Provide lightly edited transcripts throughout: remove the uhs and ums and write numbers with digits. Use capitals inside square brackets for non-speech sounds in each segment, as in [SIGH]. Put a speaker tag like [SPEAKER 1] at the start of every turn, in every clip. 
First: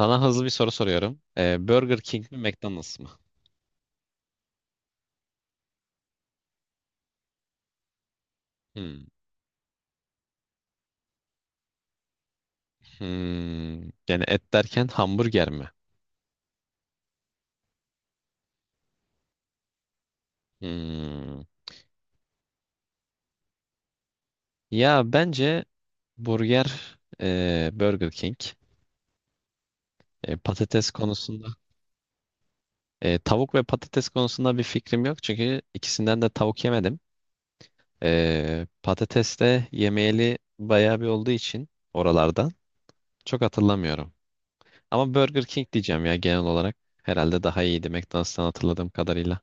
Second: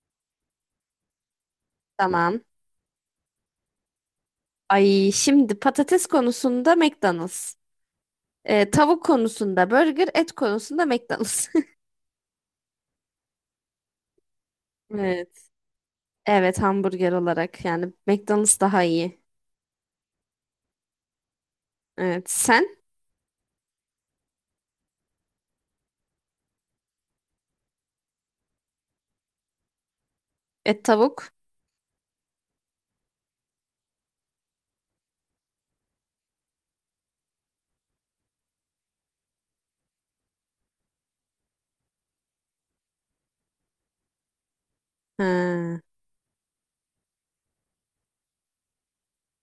[SPEAKER 1] Sana hızlı bir soru soruyorum. Burger King mi
[SPEAKER 2] Tamam.
[SPEAKER 1] McDonald's mı?
[SPEAKER 2] Ay şimdi patates konusunda McDonald's.
[SPEAKER 1] Hmm.
[SPEAKER 2] Tavuk konusunda burger, et konusunda McDonald's.
[SPEAKER 1] Hmm. Yani et derken
[SPEAKER 2] [LAUGHS] Evet.
[SPEAKER 1] hamburger mi?
[SPEAKER 2] Evet hamburger olarak yani McDonald's daha iyi.
[SPEAKER 1] Hmm.
[SPEAKER 2] Evet sen
[SPEAKER 1] Ya bence burger Burger King.
[SPEAKER 2] et
[SPEAKER 1] Patates
[SPEAKER 2] tavuk.
[SPEAKER 1] konusunda tavuk ve patates konusunda bir fikrim yok. Çünkü ikisinden de tavuk yemedim. Patates de yemeyeli bayağı bir olduğu için oralardan çok hatırlamıyorum. Ama Burger King
[SPEAKER 2] Ha,
[SPEAKER 1] diyeceğim ya genel olarak. Herhalde daha iyiydi McDonald's'tan hatırladığım kadarıyla.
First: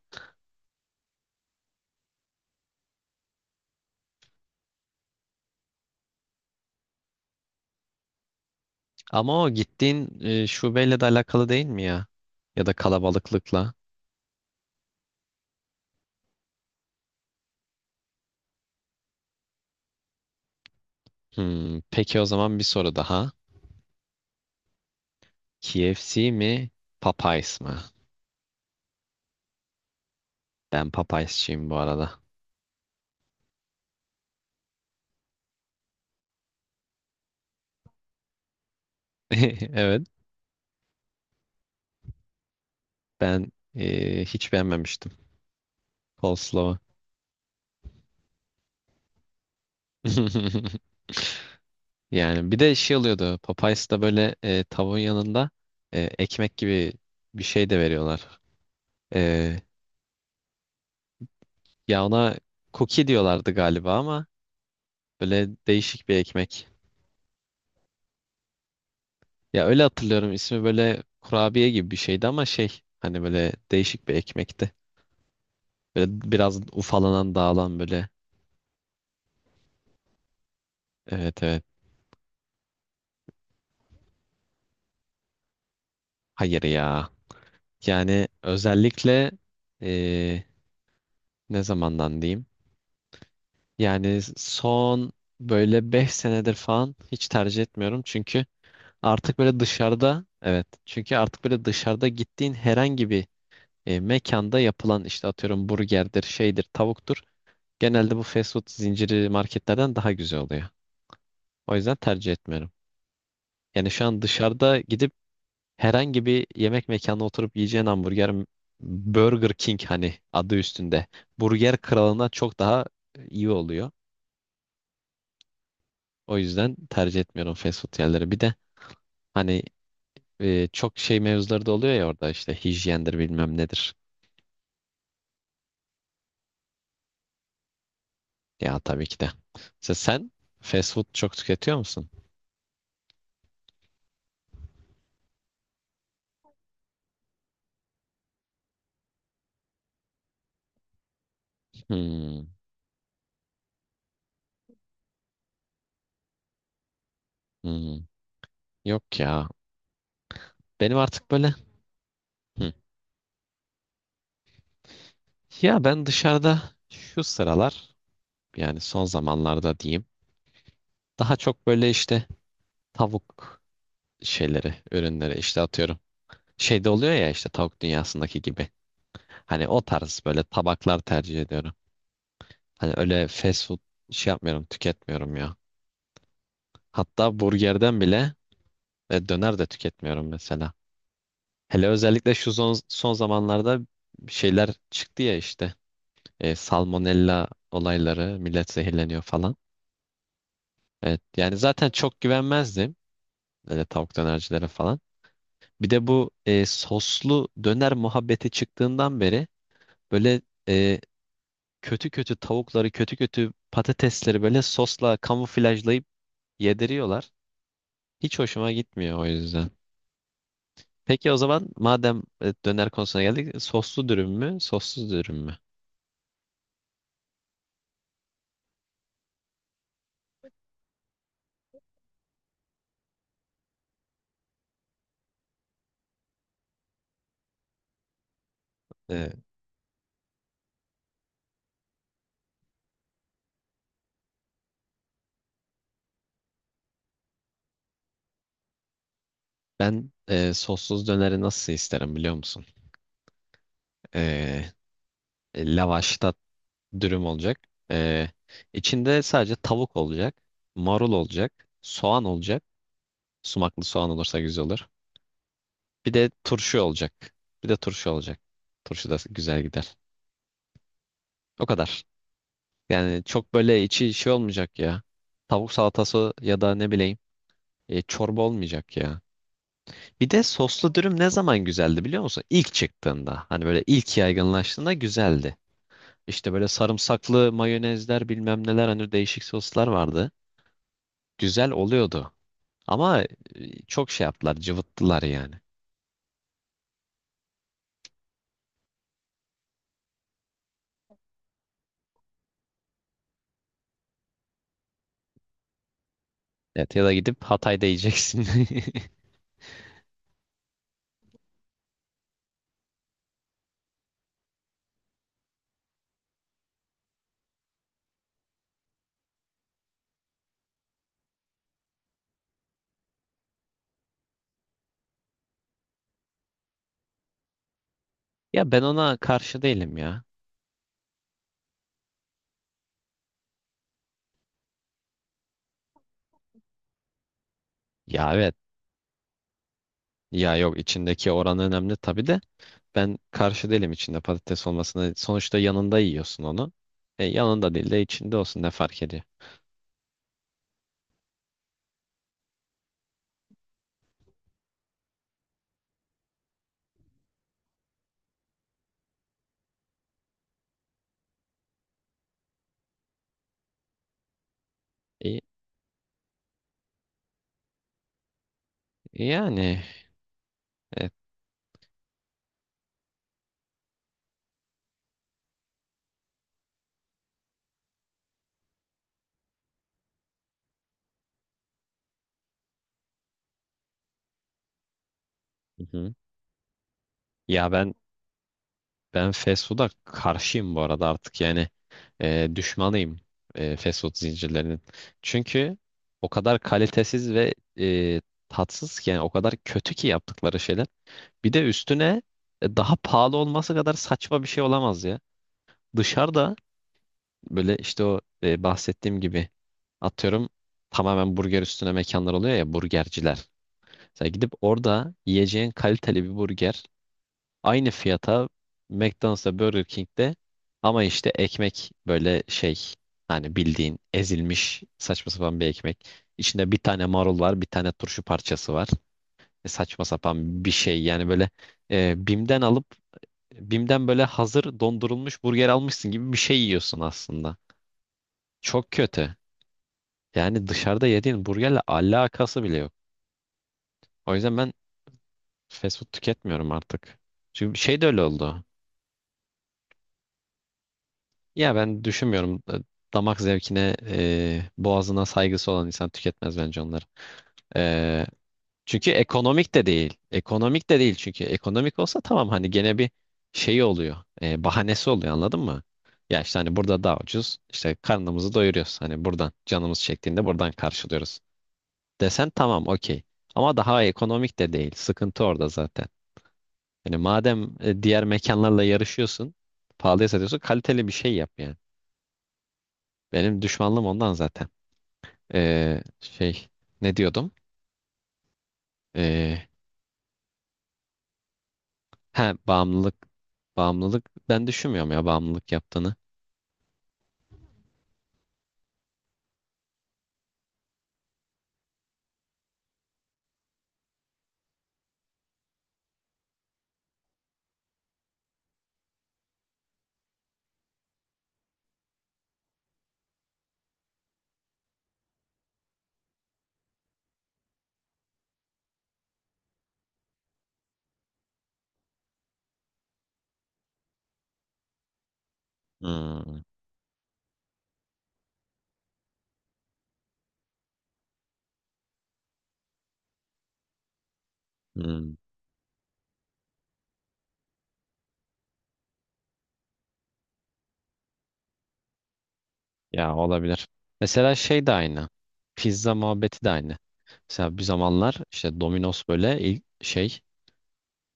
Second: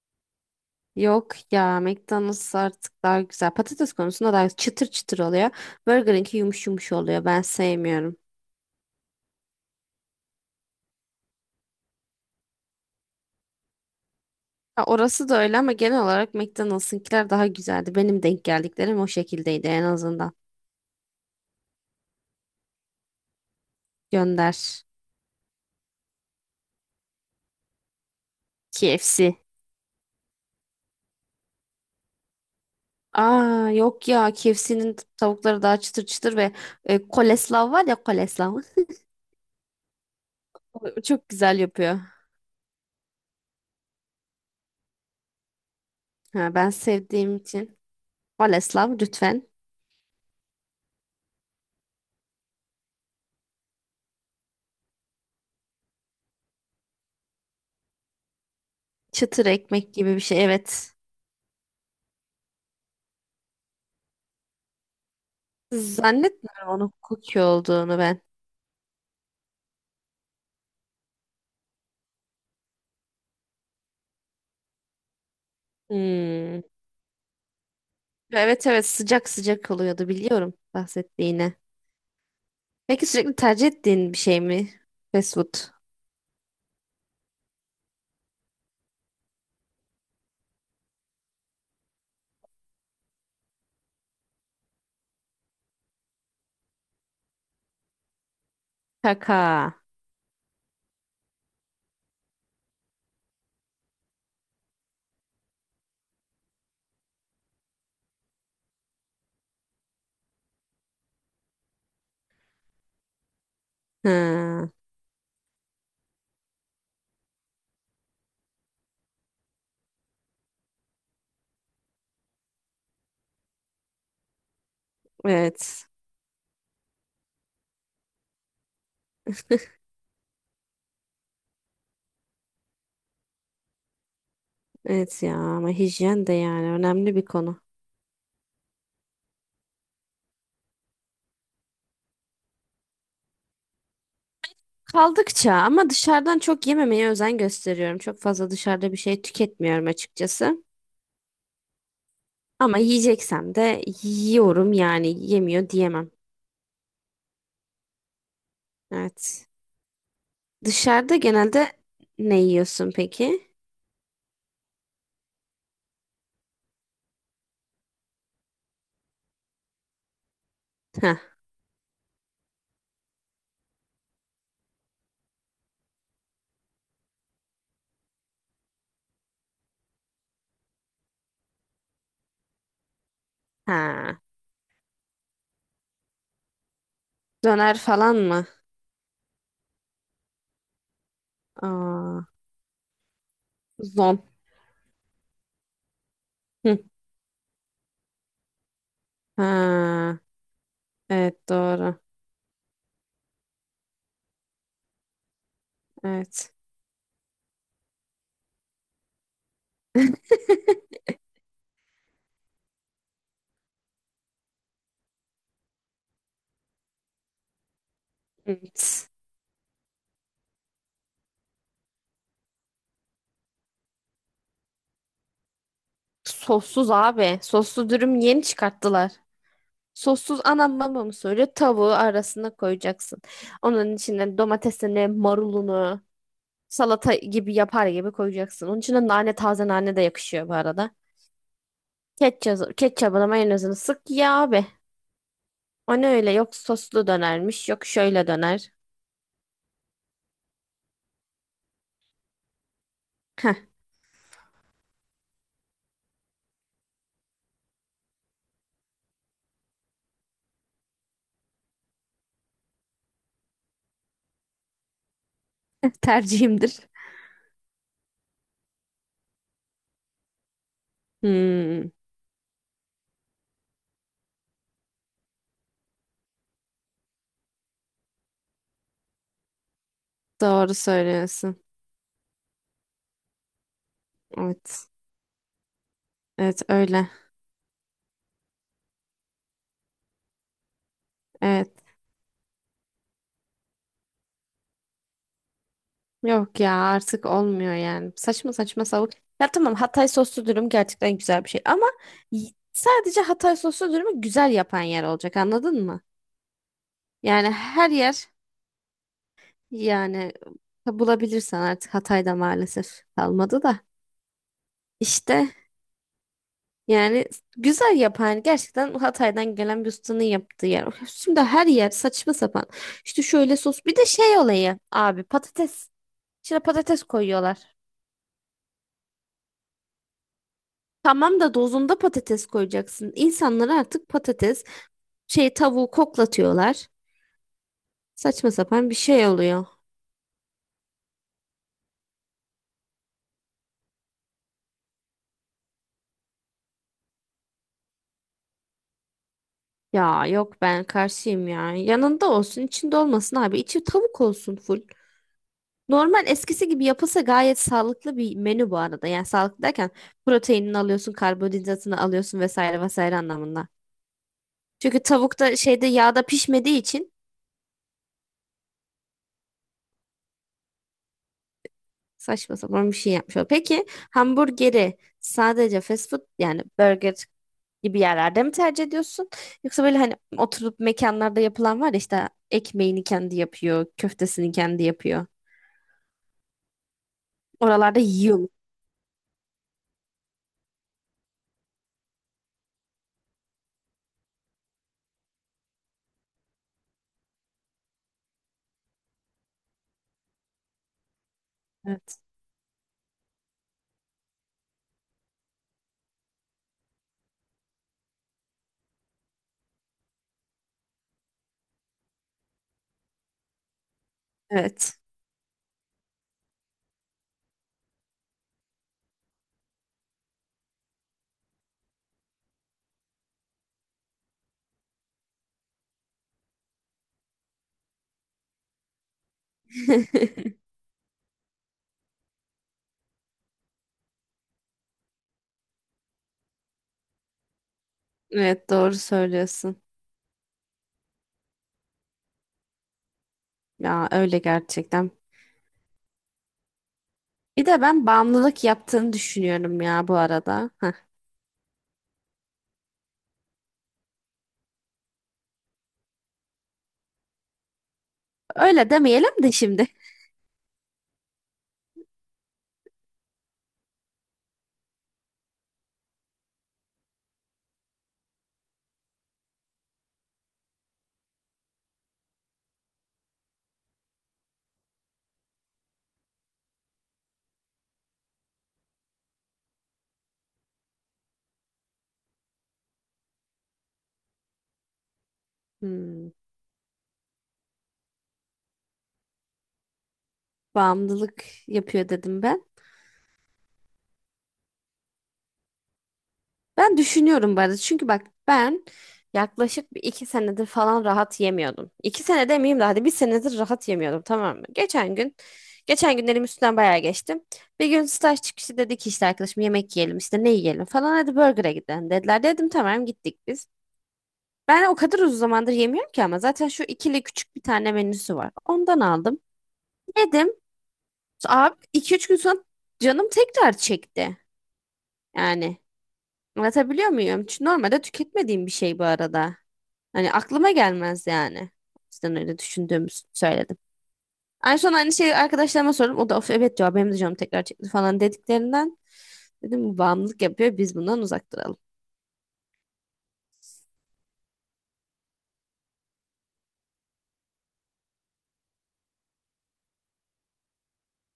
[SPEAKER 2] yok ya McDonald's artık daha güzel. Patates konusunda daha çıtır çıtır oluyor. Burger'inki yumuş yumuş oluyor. Ben sevmiyorum.
[SPEAKER 1] Ama o gittiğin şubeyle de alakalı değil mi ya? Ya da kalabalıklıkla.
[SPEAKER 2] Ha, orası da öyle ama genel olarak McDonald's'ınkiler daha güzeldi. Benim denk geldiklerim o şekildeydi en azından.
[SPEAKER 1] Hmm, peki o zaman bir soru daha.
[SPEAKER 2] Gönder.
[SPEAKER 1] KFC mi, Popeyes mi?
[SPEAKER 2] KFC.
[SPEAKER 1] Ben Popeyes'çiyim bu arada.
[SPEAKER 2] Aa yok ya KFC'nin tavukları daha çıtır çıtır ve Koleslav var ya Koleslav.
[SPEAKER 1] [LAUGHS] Evet,
[SPEAKER 2] O çok güzel yapıyor.
[SPEAKER 1] ben hiç beğenmemiştim
[SPEAKER 2] Ha, ben
[SPEAKER 1] coleslaw'u.
[SPEAKER 2] sevdiğim için. Koleslav lütfen.
[SPEAKER 1] [LAUGHS] Yani bir de şey oluyordu. Popeyes'ta böyle tavuğun yanında ekmek gibi bir şey de veriyorlar.
[SPEAKER 2] Çıtır
[SPEAKER 1] E,
[SPEAKER 2] ekmek gibi bir şey. Evet.
[SPEAKER 1] ya ona cookie diyorlardı galiba ama böyle değişik bir ekmek.
[SPEAKER 2] Zannetmiyorum onun cookie olduğunu ben.
[SPEAKER 1] Ya öyle hatırlıyorum ismi böyle kurabiye gibi bir şeydi ama şey hani böyle değişik bir ekmekti. Böyle biraz
[SPEAKER 2] Hmm.
[SPEAKER 1] ufalanan dağılan böyle.
[SPEAKER 2] Evet evet sıcak sıcak oluyordu biliyorum
[SPEAKER 1] Evet
[SPEAKER 2] bahsettiğini.
[SPEAKER 1] evet.
[SPEAKER 2] Peki sürekli tercih ettiğin bir şey mi? Fast food.
[SPEAKER 1] Hayır ya. Yani özellikle eee, ne zamandan diyeyim? Yani son böyle 5 senedir falan hiç tercih etmiyorum. Çünkü
[SPEAKER 2] Kaka.
[SPEAKER 1] artık böyle dışarıda evet. Çünkü artık böyle dışarıda gittiğin herhangi bir mekanda yapılan işte atıyorum burgerdir, şeydir, tavuktur. Genelde bu fast food zinciri marketlerden daha güzel oluyor. O yüzden tercih etmiyorum. Yani şu an
[SPEAKER 2] Ha,
[SPEAKER 1] dışarıda gidip herhangi bir yemek mekanına oturup yiyeceğin hamburger Burger King hani adı üstünde. Burger kralına çok daha iyi oluyor.
[SPEAKER 2] evet.
[SPEAKER 1] O yüzden tercih etmiyorum fast food yerleri. Bir de hani çok şey mevzuları da oluyor ya orada işte hijyendir bilmem nedir.
[SPEAKER 2] Evet ya ama hijyen de yani önemli bir konu.
[SPEAKER 1] Ya tabii ki de. Mesela sen fast food çok tüketiyor musun?
[SPEAKER 2] Kaldıkça ama dışarıdan çok yememeye özen gösteriyorum. Çok fazla dışarıda bir şey tüketmiyorum açıkçası.
[SPEAKER 1] Hmm,
[SPEAKER 2] Ama yiyeceksem de yiyorum yani yemiyor diyemem.
[SPEAKER 1] hmm. Yok ya.
[SPEAKER 2] Evet.
[SPEAKER 1] Benim
[SPEAKER 2] Dışarıda
[SPEAKER 1] artık böyle
[SPEAKER 2] genelde ne
[SPEAKER 1] Hı.
[SPEAKER 2] yiyorsun peki?
[SPEAKER 1] Ya ben dışarıda şu sıralar yani son zamanlarda diyeyim.
[SPEAKER 2] Ha,
[SPEAKER 1] Daha çok böyle işte tavuk şeyleri, ürünleri işte atıyorum. Şeyde oluyor ya işte tavuk dünyasındaki gibi. Hani o tarz böyle tabaklar tercih ediyorum. Hani öyle fast food
[SPEAKER 2] ha.
[SPEAKER 1] şey yapmıyorum, tüketmiyorum ya. Hatta
[SPEAKER 2] Döner
[SPEAKER 1] burgerden
[SPEAKER 2] falan
[SPEAKER 1] bile
[SPEAKER 2] mı?
[SPEAKER 1] döner de tüketmiyorum mesela. Hele
[SPEAKER 2] Aa,
[SPEAKER 1] özellikle şu son, son zamanlarda
[SPEAKER 2] zon.
[SPEAKER 1] şeyler çıktı ya işte.
[SPEAKER 2] Hı.
[SPEAKER 1] Salmonella olayları, millet zehirleniyor falan.
[SPEAKER 2] Ha,
[SPEAKER 1] Evet,
[SPEAKER 2] evet
[SPEAKER 1] yani zaten
[SPEAKER 2] doğru.
[SPEAKER 1] çok güvenmezdim. Öyle tavuk dönercilere falan. Bir de bu
[SPEAKER 2] Evet.
[SPEAKER 1] soslu döner muhabbeti çıktığından beri böyle e,
[SPEAKER 2] [LAUGHS]
[SPEAKER 1] kötü kötü tavukları, kötü kötü patatesleri böyle sosla kamuflajlayıp yediriyorlar. Hiç hoşuma
[SPEAKER 2] Evet.
[SPEAKER 1] gitmiyor o yüzden. Peki o zaman madem döner konusuna geldik, soslu dürüm mü, sossuz dürüm mü?
[SPEAKER 2] Sossuz abi. Soslu dürüm yeni çıkarttılar. Sossuz anam bana onu söylüyor. Tavuğu arasına koyacaksın. Onun içine domatesini, marulunu, salata gibi yapar gibi koyacaksın. Onun içine
[SPEAKER 1] E,
[SPEAKER 2] nane, taze nane de yakışıyor bu arada. Ketçap, ketçabına mayonezini sık ya abi. O ne öyle? Yok soslu dönermiş, yok şöyle döner.
[SPEAKER 1] ben sossuz döneri nasıl isterim biliyor musun?
[SPEAKER 2] Heh,
[SPEAKER 1] E, lavaşta dürüm olacak. E, içinde sadece tavuk olacak, marul olacak, soğan olacak. Sumaklı soğan olursa güzel olur.
[SPEAKER 2] [LAUGHS]
[SPEAKER 1] Bir de turşu
[SPEAKER 2] tercihimdir.
[SPEAKER 1] olacak. Bir de turşu olacak. Turşu da güzel gider. O
[SPEAKER 2] Hmm,
[SPEAKER 1] kadar. Yani çok böyle içi şey olmayacak ya. Tavuk salatası ya da ne bileyim çorba olmayacak ya. Bir de
[SPEAKER 2] doğru
[SPEAKER 1] soslu dürüm ne zaman
[SPEAKER 2] söylüyorsun.
[SPEAKER 1] güzeldi biliyor musun? İlk çıktığında. Hani böyle ilk
[SPEAKER 2] Evet.
[SPEAKER 1] yaygınlaştığında güzeldi. İşte
[SPEAKER 2] Evet
[SPEAKER 1] böyle
[SPEAKER 2] öyle.
[SPEAKER 1] sarımsaklı mayonezler bilmem neler hani değişik soslar vardı. Güzel
[SPEAKER 2] Evet.
[SPEAKER 1] oluyordu. Ama çok şey yaptılar, cıvıttılar yani.
[SPEAKER 2] Yok ya artık olmuyor yani. Saçma saçma savuk. Ya tamam Hatay soslu dürüm gerçekten güzel bir şey ama sadece Hatay soslu dürümü güzel yapan yer olacak anladın mı?
[SPEAKER 1] Evet ya da gidip
[SPEAKER 2] Yani
[SPEAKER 1] Hatay'da
[SPEAKER 2] her yer
[SPEAKER 1] yiyeceksin. [LAUGHS]
[SPEAKER 2] yani bulabilirsen artık Hatay'da maalesef kalmadı da. İşte yani güzel yapan gerçekten Hatay'dan gelen bir ustanın yaptığı yer. Şimdi her yer saçma sapan. İşte şöyle sos bir de şey olayı abi patates. İçine patates koyuyorlar.
[SPEAKER 1] Ya ben ona karşı değilim ya.
[SPEAKER 2] Tamam da dozunda patates koyacaksın. İnsanlar artık patates, şey tavuğu koklatıyorlar.
[SPEAKER 1] Ya
[SPEAKER 2] Saçma
[SPEAKER 1] evet.
[SPEAKER 2] sapan bir şey oluyor.
[SPEAKER 1] Ya yok içindeki oran önemli tabii de ben karşı değilim içinde patates olmasına. Sonuçta yanında yiyorsun onu. Yanında değil de içinde olsun ne fark ediyor?
[SPEAKER 2] Ya yok ben karşıyım ya. Yanında olsun, içinde olmasın abi. İçi tavuk olsun full. Normal eskisi gibi yapılsa gayet sağlıklı bir menü bu arada. Yani sağlıklı derken proteinini alıyorsun, karbonhidratını alıyorsun vesaire vesaire anlamında. Çünkü tavuk
[SPEAKER 1] E,
[SPEAKER 2] da şeyde yağda pişmediği için
[SPEAKER 1] yani evet.
[SPEAKER 2] saçma sapan bir şey yapmış oluyor. Peki hamburgeri sadece fast food yani burger gibi yerlerde mi tercih ediyorsun? Yoksa böyle hani oturup mekanlarda yapılan var ya işte ekmeğini kendi yapıyor, köftesini kendi yapıyor.
[SPEAKER 1] Hı hı. Ya ben
[SPEAKER 2] Oralarda yiyor mu?
[SPEAKER 1] Ben fast food'a karşıyım bu arada artık yani düşmanıyım fast food zincirlerinin. Çünkü o kadar kalitesiz ve e, tatsız ki yani o kadar kötü ki yaptıkları şeyler. Bir de
[SPEAKER 2] Evet.
[SPEAKER 1] üstüne daha pahalı olması kadar saçma bir şey olamaz ya. Dışarıda böyle işte o bahsettiğim gibi atıyorum tamamen burger üstüne mekanlar oluyor ya burgerciler. Sen gidip
[SPEAKER 2] Evet.
[SPEAKER 1] orada yiyeceğin kaliteli bir burger Aynı fiyata McDonald's'ta Burger King'de ama işte ekmek böyle şey hani bildiğin ezilmiş saçma sapan bir ekmek. İçinde bir tane marul var, bir tane turşu parçası var. Saçma
[SPEAKER 2] [LAUGHS]
[SPEAKER 1] sapan bir şey yani böyle e, Bim'den alıp Bim'den böyle hazır dondurulmuş burger almışsın gibi bir şey yiyorsun aslında.
[SPEAKER 2] Evet
[SPEAKER 1] Çok
[SPEAKER 2] doğru
[SPEAKER 1] kötü.
[SPEAKER 2] söylüyorsun.
[SPEAKER 1] Yani dışarıda yediğin burgerle alakası bile yok.
[SPEAKER 2] Ya
[SPEAKER 1] O
[SPEAKER 2] öyle
[SPEAKER 1] yüzden ben
[SPEAKER 2] gerçekten.
[SPEAKER 1] fast food tüketmiyorum artık.
[SPEAKER 2] Bir
[SPEAKER 1] Çünkü
[SPEAKER 2] de
[SPEAKER 1] şey
[SPEAKER 2] ben
[SPEAKER 1] de öyle
[SPEAKER 2] bağımlılık
[SPEAKER 1] oldu.
[SPEAKER 2] yaptığını düşünüyorum ya bu arada. Heh.
[SPEAKER 1] Ya ben düşünmüyorum. Damak zevkine, boğazına saygısı olan insan tüketmez bence onları. E,
[SPEAKER 2] Öyle
[SPEAKER 1] çünkü
[SPEAKER 2] demeyelim de
[SPEAKER 1] ekonomik de
[SPEAKER 2] şimdi.
[SPEAKER 1] değil. Ekonomik de değil çünkü. Ekonomik olsa tamam hani gene bir şeyi oluyor. Bahanesi oluyor anladın mı? Ya işte hani burada daha ucuz. İşte karnımızı doyuruyoruz. Hani buradan canımız çektiğinde buradan karşılıyoruz. Desen tamam okey. Ama daha ekonomik de değil. Sıkıntı orada zaten. Yani madem diğer mekanlarla yarışıyorsun, pahalıya satıyorsun, kaliteli bir şey yap yani. Benim düşmanlığım ondan zaten. Ee,
[SPEAKER 2] Hmm,
[SPEAKER 1] şey ne diyordum? Ee,
[SPEAKER 2] bağımlılık yapıyor dedim
[SPEAKER 1] ha
[SPEAKER 2] ben.
[SPEAKER 1] bağımlılık bağımlılık, ben düşünmüyorum ya bağımlılık yaptığını.
[SPEAKER 2] Ben düşünüyorum bu arada. Çünkü bak ben yaklaşık bir iki senedir falan rahat yemiyordum. İki sene demeyeyim de hadi bir senedir rahat yemiyordum tamam mı? Geçen günlerim üstünden bayağı geçtim. Bir gün staj çıkışı dedik ki işte arkadaşım yemek yiyelim işte ne yiyelim falan hadi burger'a gidelim dediler. Dedim tamam gittik biz. Ben o kadar uzun zamandır yemiyorum ki ama zaten şu ikili küçük bir tane menüsü var. Ondan aldım. Yedim. Abi iki üç gün sonra canım tekrar çekti. Yani
[SPEAKER 1] Hmm,
[SPEAKER 2] anlatabiliyor muyum? Çünkü normalde tüketmediğim bir şey bu arada. Hani aklıma gelmez yani. O yüzden öyle düşündüğümü söyledim. En son aynı
[SPEAKER 1] hmm.
[SPEAKER 2] şeyi arkadaşlarıma sordum. O da of evet diyor benim de canım tekrar çekti falan dediklerinden. Dedim bu bağımlılık yapıyor biz bundan uzak duralım.
[SPEAKER 1] Ya olabilir. Mesela şey de aynı. Pizza muhabbeti de aynı. Mesela bir zamanlar işte Domino's böyle ilk şey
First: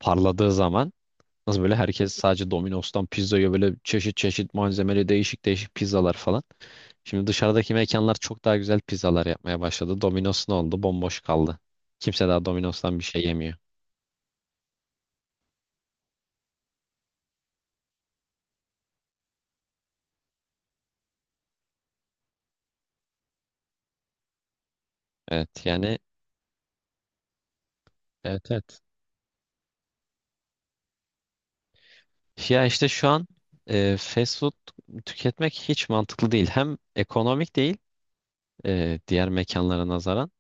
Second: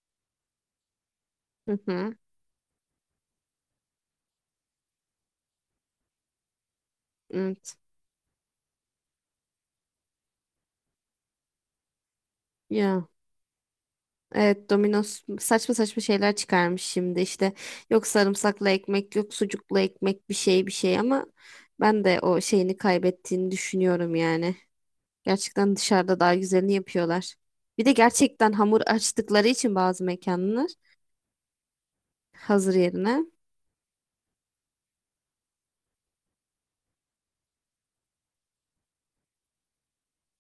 [SPEAKER 1] parladığı zaman nasıl böyle
[SPEAKER 2] Hı
[SPEAKER 1] herkes
[SPEAKER 2] hı.
[SPEAKER 1] sadece Domino's'tan pizzaya böyle çeşit çeşit malzemeli değişik değişik pizzalar falan. Şimdi dışarıdaki
[SPEAKER 2] Evet.
[SPEAKER 1] mekanlar çok daha güzel pizzalar yapmaya başladı. Domino's ne oldu? Bomboş kaldı. Kimse daha Domino's'tan bir
[SPEAKER 2] Ya.
[SPEAKER 1] şey yemiyor.
[SPEAKER 2] Evet Domino's saçma saçma şeyler çıkarmış şimdi işte yok sarımsaklı ekmek yok sucuklu ekmek bir şey bir şey ama ben de o şeyini kaybettiğini düşünüyorum yani.
[SPEAKER 1] Evet
[SPEAKER 2] Gerçekten
[SPEAKER 1] yani
[SPEAKER 2] dışarıda daha güzelini yapıyorlar. Bir de
[SPEAKER 1] evet
[SPEAKER 2] gerçekten
[SPEAKER 1] evet.
[SPEAKER 2] hamur açtıkları için bazı mekanlar
[SPEAKER 1] Ya
[SPEAKER 2] hazır
[SPEAKER 1] işte şu
[SPEAKER 2] yerine
[SPEAKER 1] an fast food tüketmek hiç mantıklı değil. Hem ekonomik değil diğer mekanlara nazaran.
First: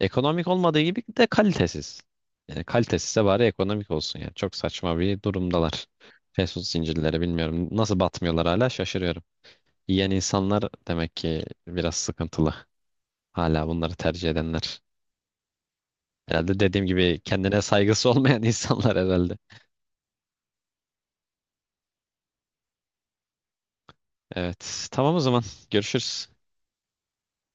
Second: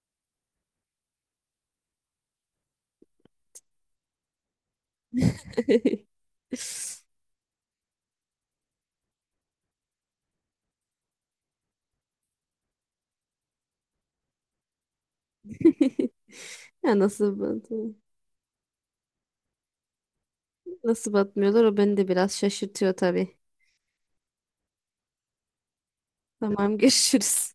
[SPEAKER 1] Ekonomik olmadığı gibi de kalitesiz. Yani kalitesizse bari ekonomik olsun yani. Çok saçma bir durumdalar.
[SPEAKER 2] [LAUGHS]
[SPEAKER 1] Fast food zincirleri bilmiyorum. Nasıl batmıyorlar hala şaşırıyorum. Yiyen insanlar demek ki biraz sıkıntılı. Hala bunları tercih edenler. Herhalde dediğim
[SPEAKER 2] Ya
[SPEAKER 1] gibi kendine saygısı olmayan [LAUGHS] insanlar herhalde.
[SPEAKER 2] nasıl batmıyorlar o beni de biraz şaşırtıyor tabii.
[SPEAKER 1] Evet. Tamam o zaman. Görüşürüz.
[SPEAKER 2] Tamam görüşürüz.